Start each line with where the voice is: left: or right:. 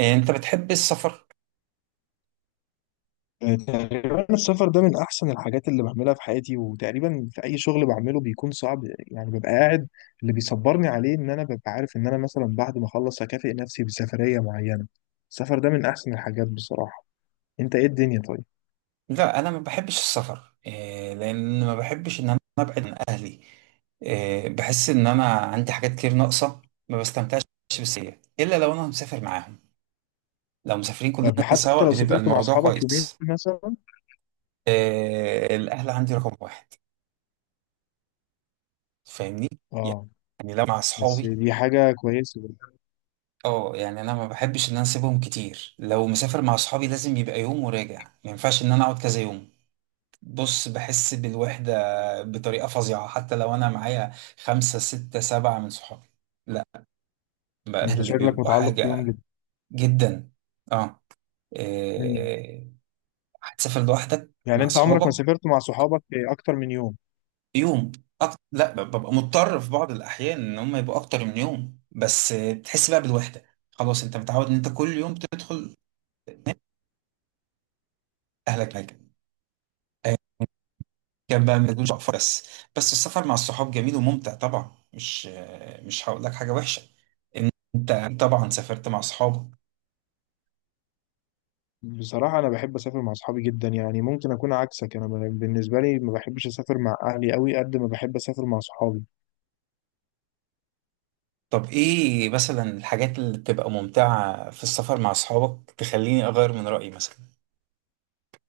right: إيه، انت بتحب السفر؟
left: تقريبا السفر ده من احسن الحاجات اللي بعملها في حياتي، وتقريبا في اي شغل بعمله بيكون صعب. يعني ببقى قاعد، اللي بيصبرني عليه ان انا ببقى عارف ان انا مثلا بعد ما اخلص هكافئ نفسي بسفرية معينة. السفر ده من احسن الحاجات بصراحة. انت ايه الدنيا طيب؟
right: لا، انا ما بحبش السفر. إيه، لان ما بحبش ان انا ابعد عن اهلي. إيه، بحس ان انا عندي حاجات كتير ناقصه، ما بستمتعش بالسفرية الا لو انا مسافر معاهم. لو مسافرين كلنا
left: طب حتى
right: سوا،
left: لو
right: بتبقى
left: سافرت مع
right: الموضوع
left: اصحابك يومين
right: كويس.
left: مثلا.
right: إيه، الاهل عندي رقم واحد. فاهمني؟
left: اه،
right: يعني لو مع
left: بس
right: اصحابي،
left: دي حاجة كويسة.
right: اه يعني انا ما بحبش ان انا اسيبهم كتير. لو مسافر مع اصحابي لازم يبقى يوم وراجع، ما ينفعش ان انا اقعد كذا يوم. بص، بحس بالوحدة بطريقة فظيعة حتى لو أنا معايا خمسة ستة سبعة من صحابي. لا، بقى
left: انت
right: اللي
left: شكلك
right: بيبقوا
left: متعلق بيهم
right: حاجة
left: جدا.
right: جدا. اه،
left: مم.
right: إيه، هتسافر لوحدك
left: يعني
right: مع
left: انت عمرك ما
right: صحابك؟
left: سافرت مع صحابك اكتر من يوم؟
right: يوم. أك... لا ب- ببقى مضطر في بعض الأحيان إن هم يبقوا أكتر من يوم، بس بتحس بقى بالوحدة. خلاص، أنت متعود إن أنت كل يوم تدخل أهلك حاجة. كان بقى ما تقولش اقفر، بس. بس السفر مع الصحاب جميل وممتع طبعا. مش هقول لك حاجه وحشه. انت طبعا سافرت مع اصحابك.
left: بصراحة أنا بحب أسافر مع أصحابي جدا. يعني ممكن أكون عكسك، أنا بالنسبة لي ما بحبش أسافر مع أهلي أوي، قد ما بحب أسافر مع صحابي.
right: طب ايه مثلا الحاجات اللي بتبقى ممتعه في السفر مع اصحابك تخليني اغير من رايي مثلا؟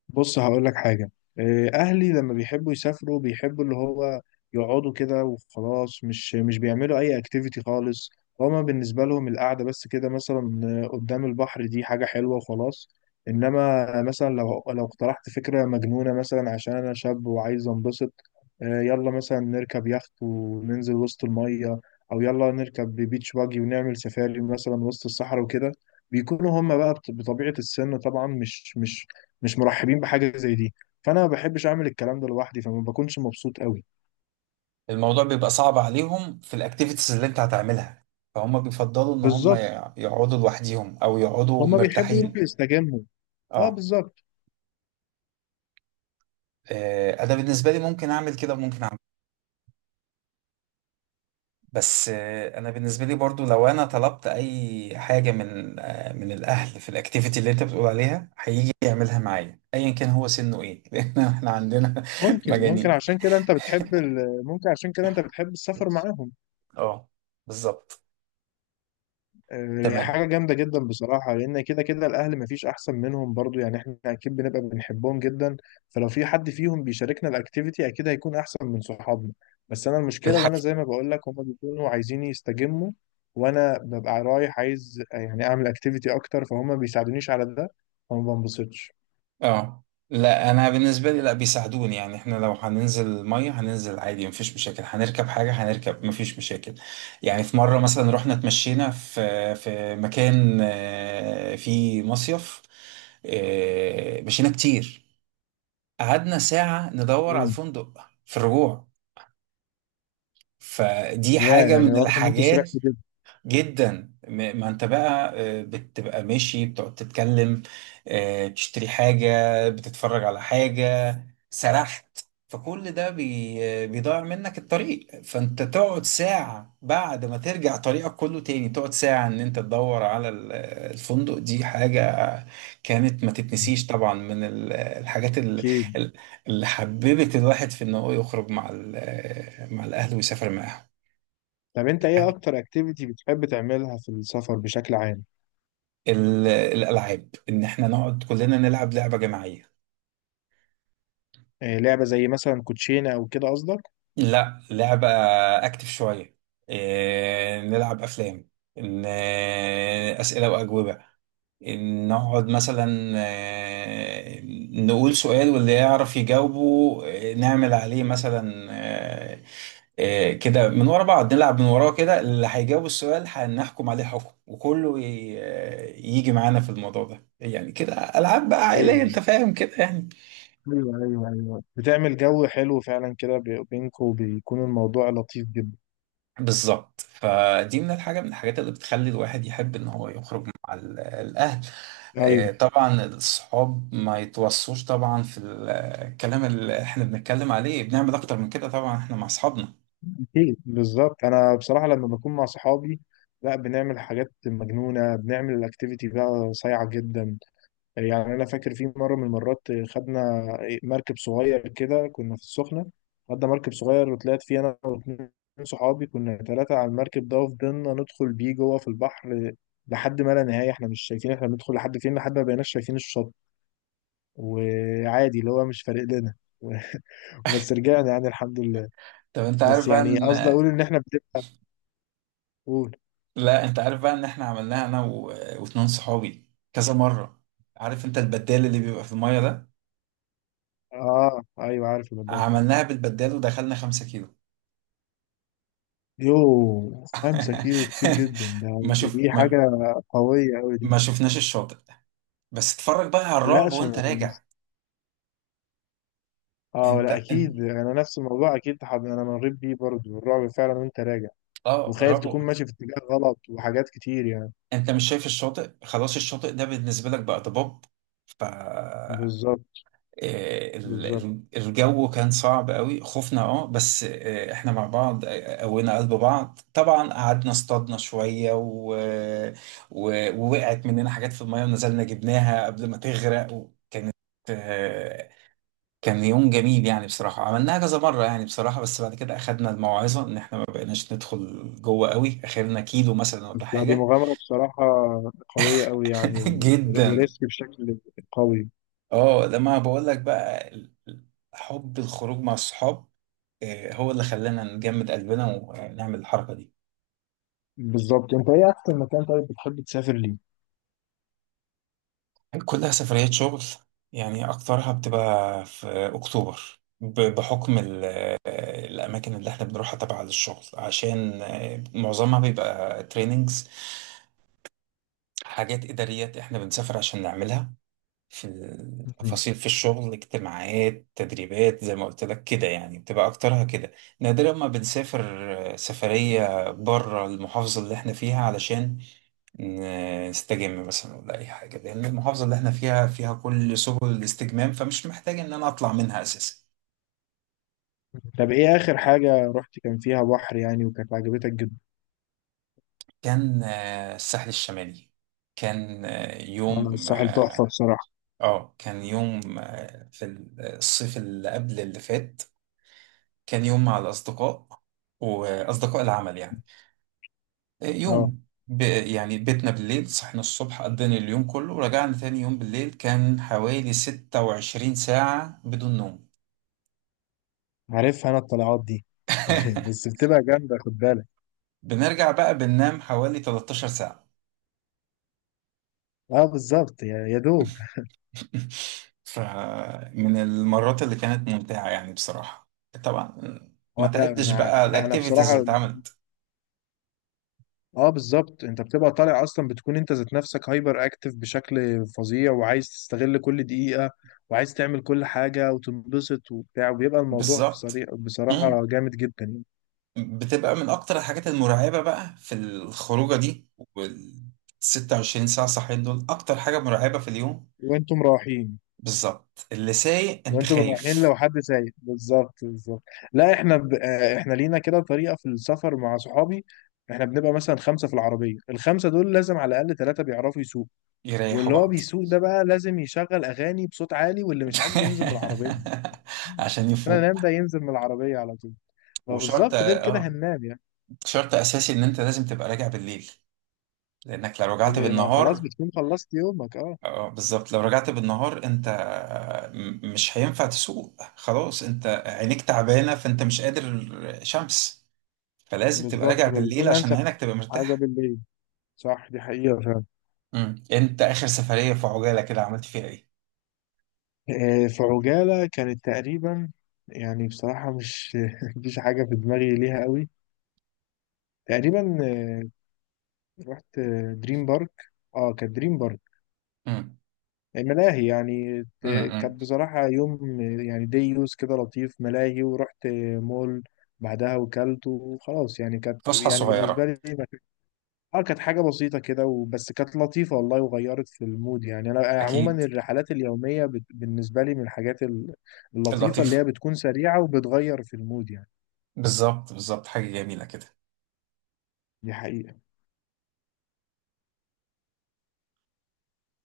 left: بص هقول لك حاجة. أهلي لما بيحبوا يسافروا بيحبوا اللي هو يقعدوا كده وخلاص، مش بيعملوا أي أكتيفيتي خالص. هما بالنسبة لهم القعدة بس كده، مثلا قدام البحر، دي حاجة حلوة وخلاص. إنما مثلا لو اقترحت فكرة مجنونة، مثلا عشان أنا شاب وعايز أنبسط، يلا مثلا نركب يخت وننزل وسط المية، أو يلا نركب بيتش باجي ونعمل سفاري مثلا وسط الصحراء وكده. بيكونوا هم بقى بطبيعة السن طبعا مش مرحبين بحاجه زي دي. فانا ما بحبش اعمل الكلام ده لوحدي، فما بكونش مبسوط قوي.
right: الموضوع بيبقى صعب عليهم في الاكتيفيتيز اللي انت هتعملها، فهم بيفضلوا ان هم
left: بالظبط،
right: يقعدوا لوحديهم او يقعدوا
left: هما بيحبوا يروحوا
right: مرتاحين.
left: يستجموا. اه
right: اه،
left: بالظبط.
right: انا بالنسبه لي ممكن اعمل كده وممكن. بس انا بالنسبه لي برضو لو انا طلبت اي حاجه من من الاهل في الاكتيفيتي اللي انت بتقول عليها، هيجي يعملها معايا ايا كان هو سنه ايه. لان احنا عندنا
left: ممكن
right: مجانين.
left: عشان كده انت بتحب ممكن عشان كده انت بتحب السفر معاهم.
right: اه، بالظبط. تمام.
left: حاجة جامدة جدا بصراحة، لأن كده كده الأهل مفيش أحسن منهم برضو، يعني إحنا أكيد بنبقى بنحبهم جدا. فلو في حد فيهم بيشاركنا الأكتيفيتي أكيد هيكون أحسن من صحابنا. بس أنا المشكلة اللي أنا
right: الحاجه،
left: زي ما بقول لك، هما بيكونوا عايزين يستجموا، وأنا ببقى رايح عايز يعني أعمل أكتيفيتي أكتر، فهم ما بيساعدونيش على ده، فما بنبسطش.
right: اه لا انا بالنسبه لي لا بيساعدوني. يعني احنا لو هننزل ميه هننزل عادي مفيش مشاكل، هنركب حاجه هنركب مفيش مشاكل. يعني في مره مثلا رحنا اتمشينا في مكان فيه مصيف. مشينا كتير، قعدنا ساعه ندور على
left: امم.
right: الفندق في الرجوع. فدي
left: يا
right: حاجه
left: يعني
right: من
left: واضح إن أنتوا
right: الحاجات.
left: سرحتوا جدا.
right: جدا. ما انت بقى بتبقى ماشي، بتقعد تتكلم، تشتري حاجة، بتتفرج على حاجة، سرحت، فكل ده بي آه، بيضيع منك الطريق، فانت تقعد ساعة بعد ما ترجع طريقك كله تاني، تقعد ساعة ان انت تدور على الفندق. دي حاجة كانت ما تتنسيش طبعا من الحاجات
left: أكيد.
right: ال- اللي حببت الواحد في انه يخرج مع مع الاهل ويسافر معاهم.
left: طب أنت إيه أكتر أكتيفيتي بتحب تعملها في السفر بشكل عام؟
right: الالعاب، ان احنا نقعد كلنا نلعب لعبه جماعيه.
left: لعبة زي مثلا كوتشينة أو كده قصدك؟
right: لا، لعبه اكتف شويه. إيه، نلعب افلام، إن إيه، اسئله واجوبه، إن نقعد مثلا، إيه، نقول سؤال واللي يعرف يجاوبه. إيه، نعمل عليه مثلا، إيه، إيه، كده من ورا بعض. نلعب من وراه كده، اللي هيجاوب السؤال هنحكم عليه حكم وكله يجي معانا في الموضوع ده. يعني كده ألعاب بقى عائلية،
left: أيوه.
right: أنت فاهم كده يعني.
left: ايوه ايوه ايوه، بتعمل جو حلو فعلا كده بينكم، وبيكون الموضوع لطيف جدا.
right: بالظبط، فدي من الحاجات اللي بتخلي الواحد يحب إن هو يخرج مع الأهل.
left: ايوه.
right: طبعا الصحاب ما يتوصوش طبعا في الكلام اللي احنا بنتكلم عليه، بنعمل أكتر من كده طبعا احنا مع أصحابنا.
left: اكيد بالظبط. انا بصراحه لما بكون مع صحابي لا، بنعمل حاجات مجنونه، بنعمل الاكتيفيتي بقى صايعه جدا. يعني انا فاكر في مره من المرات خدنا مركب صغير كده، كنا في السخنه. خدنا مركب صغير وطلعت فيه انا واتنين صحابي، كنا ثلاثه على المركب ده، وفضلنا ندخل بيه جوه في البحر لحد ما لا نهايه، احنا مش شايفين احنا بندخل لحد فين، لحد ما بقيناش شايفين الشط، وعادي اللي هو مش فارق لنا. بس رجعنا يعني الحمد لله.
right: طب أنت عارف
left: بس
right: بقى
left: يعني
right: إن،
left: قصدي اقول ان احنا بنقول.
right: لا أنت عارف بقى إن احنا عملناها أنا واتنين صحابي كذا مرة. عارف أنت البدال اللي بيبقى في المية ده؟
left: اه ايوه عارف الموضوع ده.
right: عملناها بالبدال ودخلنا 5 كيلو.
left: يو، خمسة كيلو كتير جدا ده،
right: ما شوف
left: دي حاجة
right: ما,
left: قوية أوي دي.
right: ما شفناش الشاطئ. بس اتفرج بقى على
left: لا
right: الرعب وانت
left: عشان،
right: راجع.
left: اه
right: انت
left: لا
right: انت
left: أكيد أنا نفس الموضوع أكيد أنا مريت بيه برضه الرعب فعلا وأنت راجع،
right: اه
left: وخايف تكون
right: رابع.
left: ماشي في اتجاه غلط وحاجات كتير يعني.
right: انت مش شايف الشاطئ، خلاص الشاطئ ده بالنسبه لك بقى ضباب. ف
left: بالظبط بالظبط.
right: الجو كان صعب قوي، خفنا اه، بس احنا مع بعض، قوينا قلب بعض طبعا، قعدنا اصطادنا شويه و... ووقعت مننا حاجات في الميه ونزلنا جبناها قبل ما تغرق. وكانت آه، كان يوم جميل يعني بصراحة. عملناها كذا مرة يعني بصراحة، بس بعد كده أخدنا الموعظة إن إحنا ما بقيناش ندخل جوه قوي، آخرنا 1 كيلو مثلا ولا
left: بس دي
right: حاجة.
left: مغامرة بصراحة قوية أوي يعني
right: جدا.
left: وريسك بشكل قوي.
right: اه لما بقول لك بقى حب الخروج مع الصحاب، هو اللي خلانا نجمد قلبنا ونعمل الحركة دي.
left: بالظبط. انت ايه احسن مكان طيب بتحب تسافر ليه؟
right: كلها سفريات شغل، يعني أكترها بتبقى في أكتوبر بحكم الأماكن اللي إحنا بنروحها تبع للشغل، عشان معظمها بيبقى تريننجز. حاجات إداريات إحنا بنسافر عشان نعملها في
left: مهم.
right: التفاصيل في الشغل، اجتماعات تدريبات زي ما قلت لك كده، يعني بتبقى أكترها كده. نادرا ما بنسافر سفرية بره المحافظة اللي إحنا فيها علشان نستجم مثلا ولا أي حاجة، لأن المحافظة اللي إحنا فيها فيها كل سبل الاستجمام، فمش محتاج إن أنا أطلع منها أساسا.
left: طب ايه اخر حاجة رحت كان فيها بحر يعني وكانت عجبتك جدا؟
right: كان الساحل الشمالي، كان
left: انا
right: يوم،
left: الساحل تحفة
right: اه
left: بصراحة.
right: كان يوم في الصيف اللي قبل اللي فات. كان يوم مع الأصدقاء وأصدقاء العمل يعني.
left: اه
right: يوم يعني بيتنا بالليل، صحنا الصبح، قضينا اليوم كله، ورجعنا تاني يوم بالليل. كان حوالي 26 ساعة بدون نوم.
left: عارفها انا الطلعات دي. بس بتبقى جامدة خد بالك.
right: بنرجع بقى بننام حوالي 13 ساعة.
left: اه بالظبط، يا يا دوب.
right: فمن المرات اللي كانت ممتعة يعني بصراحة. طبعا ما
left: اه لا
right: تعدش
left: انا،
right: بقى
left: انا
right: الأكتيفيتيز اللي
left: بصراحة
right: اتعملت.
left: اه بالظبط، انت بتبقى طالع اصلا بتكون انت ذات نفسك هايبر اكتف بشكل فظيع، وعايز تستغل كل دقيقة، وعايز تعمل كل حاجة وتنبسط وبتاع، وبيبقى الموضوع في
right: بالظبط،
left: صريح بصراحة جامد جدا يعني.
right: بتبقى من اكتر الحاجات المرعبة بقى في الخروجة دي. وال 26 ساعة صاحيين دول اكتر حاجة مرعبة في اليوم.
left: وانتم رايحين،
right: بالظبط، اللي سايق انت
left: وانتم رايحين
right: خايف.
left: لو حد سايق، بالظبط بالظبط. لا احنا ب... آه، احنا لينا كده طريقه في السفر مع صحابي. احنا بنبقى مثلا خمسه في العربيه، الخمسه دول لازم على الاقل ثلاثه بيعرفوا يسوق.
right: يريحوا
left: واللي هو
right: بعض.
left: بيسوق ده بقى لازم يشغل اغاني بصوت عالي، واللي مش عاجبه ينزل من العربيه.
right: عشان
left: انا نام
right: يفوق.
left: ده ينزل من العربيه على طول. ما
right: وشرط،
left: بالظبط، غير كده
right: اه،
left: هننام يعني.
right: شرط اساسي ان انت لازم تبقى راجع بالليل، لانك لو رجعت
left: ما هو خلاص
right: بالنهار،
left: بتكون خلصت يومك اه.
right: اه بالظبط. لو رجعت بالنهار انت مش هينفع تسوق، خلاص انت عينيك تعبانة، فانت مش قادر. شمس. فلازم تبقى
left: بالظبط،
right: راجع بالليل
left: فبيكون
right: عشان
left: انسب
right: عينك تبقى
left: حاجه
right: مرتاحة.
left: بالليل. صح دي حقيقه فعلا.
right: امم، انت اخر سفرية في عجالة كده عملت فيها ايه؟
left: فعجالة كانت تقريبا، يعني بصراحة مش مفيش حاجة في دماغي ليها قوي. تقريبا آه، رحت دريم بارك. اه كانت دريم بارك.
right: امم،
left: ملاهي يعني
right: امم،
left: كانت بصراحة يوم، يعني دي يوز كده لطيف، ملاهي، ورحت مول بعدها وكلت وخلاص، يعني كانت
right: فسحة
left: يعني بالنسبة
right: صغيرة.
left: لي اه كانت حاجة بسيطة كده وبس، كانت لطيفة والله وغيرت في المود يعني. أنا عموما
right: اكيد،
left: الرحلات اليومية بالنسبة لي من الحاجات اللطيفة، اللي هي
right: لطيفة.
left: بتكون سريعة وبتغير في المود يعني.
right: بالظبط بالظبط، حاجة جميلة كده.
left: دي حقيقة.